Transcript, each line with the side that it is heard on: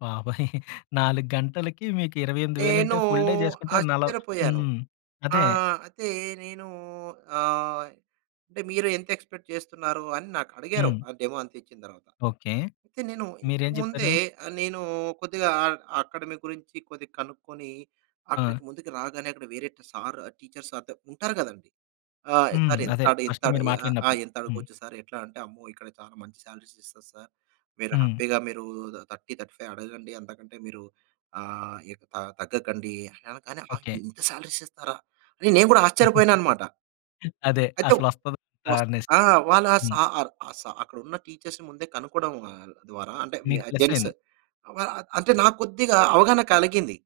left: బాబోయ్! 4 గంటలకి మీకు ఇరవై ఎనిమిది
right: నేను
left: వేలంటే ఫుల్ డే చేసుకుంటే నల
right: ఆశ్చర్యపోయాను.
left: హ్మ్. అదే.
right: ఆహ్, అయితే నేను ఆహ్, అంటే మీరు ఎంత ఎక్స్‌పెక్ట్ చేస్తున్నారు అని నాకడిగారు?
left: హ్మ్.
right: ఆ డెమోంతిచ్చిన దర్వాత.
left: ఓకే.
right: అయితే నేను
left: మీరేం
right: ఇంతకుముందే
left: చెప్పారు?
right: ఆహ్, నేను కొద్దిగా అ అకాడమీ గురించి కొద్దిగా కనుక్కొని
left: ఆ!
right: అక్కడికి ముందుకు రాగానే అక్కడ వేరే ట్ సార్ టీచర్స్ అద ఉంటారు గదండీ! "ఆ!
left: హ్మ్.
right: సార్
left: అదే
right: ఎంతడ్
left: ఫస్ట్
right: ఇంతడ్
left: మీరు
right: ఆహ్, ఆహ్,
left: మాట్లాడినప్పుడు. హ్మ్.
right: ఎంతడగవచ్చు సార్ ఎట్లా" అంటే "అమ్మో! ఇక్కడ చాలా మంచి సాలరీస్ ఇస్తారు సార్. మీరు
left: హ్మ్.
right: హ్యాపీగా మీరు ఊదుదా 30, 35 అడగండి. అంతకంటే మీరు ఆహ్, ఎక్ త తగ్గకండి" అనగానే కాని ఆ!
left: ఓకే.
right: ఇంతా సాలరీస్ ఇస్తారా? రే నేను కూడా ఆశ్చర్యపోయానన్నమాట.
left: అదే
right: అయితే
left: అసలు వస్తదో,
right: వస్త్
left: రాదనేసి?
right: ఆ! వాళ్ళ ఆ
left: హ్మ్.
right: సార్ ఆ సార్ అక్కడున్న టీచర్స్‌ని ముందే కనుక్కోవడం ఆహ్, ద్వారా అంటే మ్య
left: నీకు
right: జెంట్స్
left: ప్లసయింది.
right: ఆహ్, వ అంటే నాకు కొద్దిగా అవగాహన కలిగింది.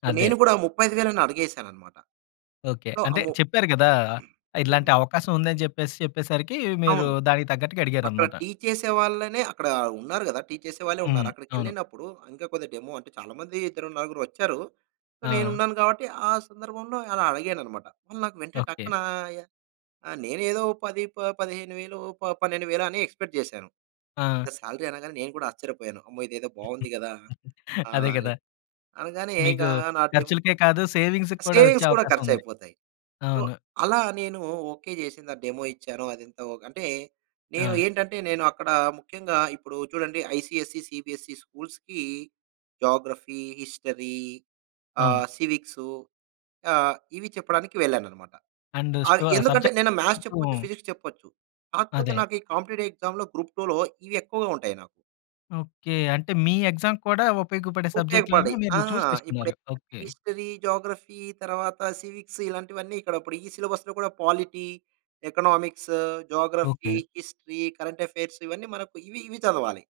right: ఇపుడు
left: అదే.
right: నేను గూడా 35,000ని అడిగేసానన్నమాట.
left: ఓకే.
right: సో, ఆ
left: అంటే
right: ము
left: చెప్పారు గదా!
right: హ్మ్.
left: ఇలాంటి అవకాశం ఉందని చెప్పేసి చెప్పేసరికి మీరు
right: అవును.
left: దానికి తగ్గట్టుగా
right: అక్కడ
left: అడిగారన్నమాట.
right: టీ చేసే వాళ్ళనే అక్కడ ఉన్నారు కదా! టీ చేసే వాళ్ళే
left: హ్మ్.
right: ఉన్నారు.
left: అవును.
right: అక్కడికేళ్ళినప్పుడు ఇంకా కొద్ది డెమో అంటే చాలా మంది ఇద్దరు నలుగురోచ్చారు. సో,
left: ఆ!
right: నేనున్నాను గాబట్టి ఆ సందర్భంలో అలా అడిగానన్నమాట. వాళ్ళు నాకు వెంటనే
left: ఓకే.
right: టక్కున ఆహ్, య ఆ! నేనేదో 10 ప 15,000 ప 12,000 అని ఎక్స్‌పెక్ట్ జేశాను.
left: ఆ!
right: ఇంత సాలరీ అనగానే నేను కూడా ఆశ్చర్యపోయాను. అమ్మో! ఇదేదో బాగుంది గదా!
left: అదే
right: ఆహ్, అని
left: గదా!
right: అనగానే ఇగ
left: మీకు
right: నా డెమో
left: ఖర్చులకే కాదు సేవింగ్స్‌కి కూడా వచ్చే
right: సేవింగ్స్ కూడా
left: అవకాశం ఉంది.
right: ఖర్చుయిపోతాయి. సో,
left: అవును.
right: అలా నేను ఓకే, జేసింద డెమో ఇచ్చాను. అదంత ఓకే అంటే నేను
left: ఆ!
right: ఏంటంటే నేను అక్కడ ముఖ్యంగా ఇప్పుడు చూడండి ఐసీఎస్సీ, సీబీఎస్సీ స్కూల్స్‌కి జాగ్రఫీ, హిస్టరీ
left: అవును.
right: ఆహ్, సివిక్సు ఆహ్, ఇవి చెప్పడానికి వెళ్ళానన్నమాట.
left: అండ్
right: అది
left: స్టో
right: ఎందుకంటే
left: సబ్జెక్ట్
right: నేన
left: కూడా
right: మ్యాథ్స్
left: కొంచెం
right: చెప్పొచ్చు ఫిజిక్స్ చెప్పొచ్చు. కాకపోతే
left: అదే.
right: నాకి కాంపిటీటివ్ ఎక్సామ్‌లో గ్రూప్ టూలో ఇవి ఎక్కువగా ఉంటాయి నాకు.
left: ఓకే. అంటే మీ ఎక్సామ్ కూడా ఉపయోగపడే సబ్జెక్ట్‌లని
right: ఉపయోగపడ్డాయి. ఆ!
left: మీరు చూజ్ చేసుకున్నారు.
right: ఇప్పుడెప్పుడైతే
left: ఓకే.
right: హిస్టరీ, జాగ్రఫీ తర్వాత సివిక్స్ ఇలాంటివన్నీ ఇక్కడ ఇప్పుడు ఈ సిలబస్‌లో కూడా polity, economics geography,
left: okay.
right: History, current affairs ఇవన్నీ మనకు ఇవి, ఇవి చదవాలి.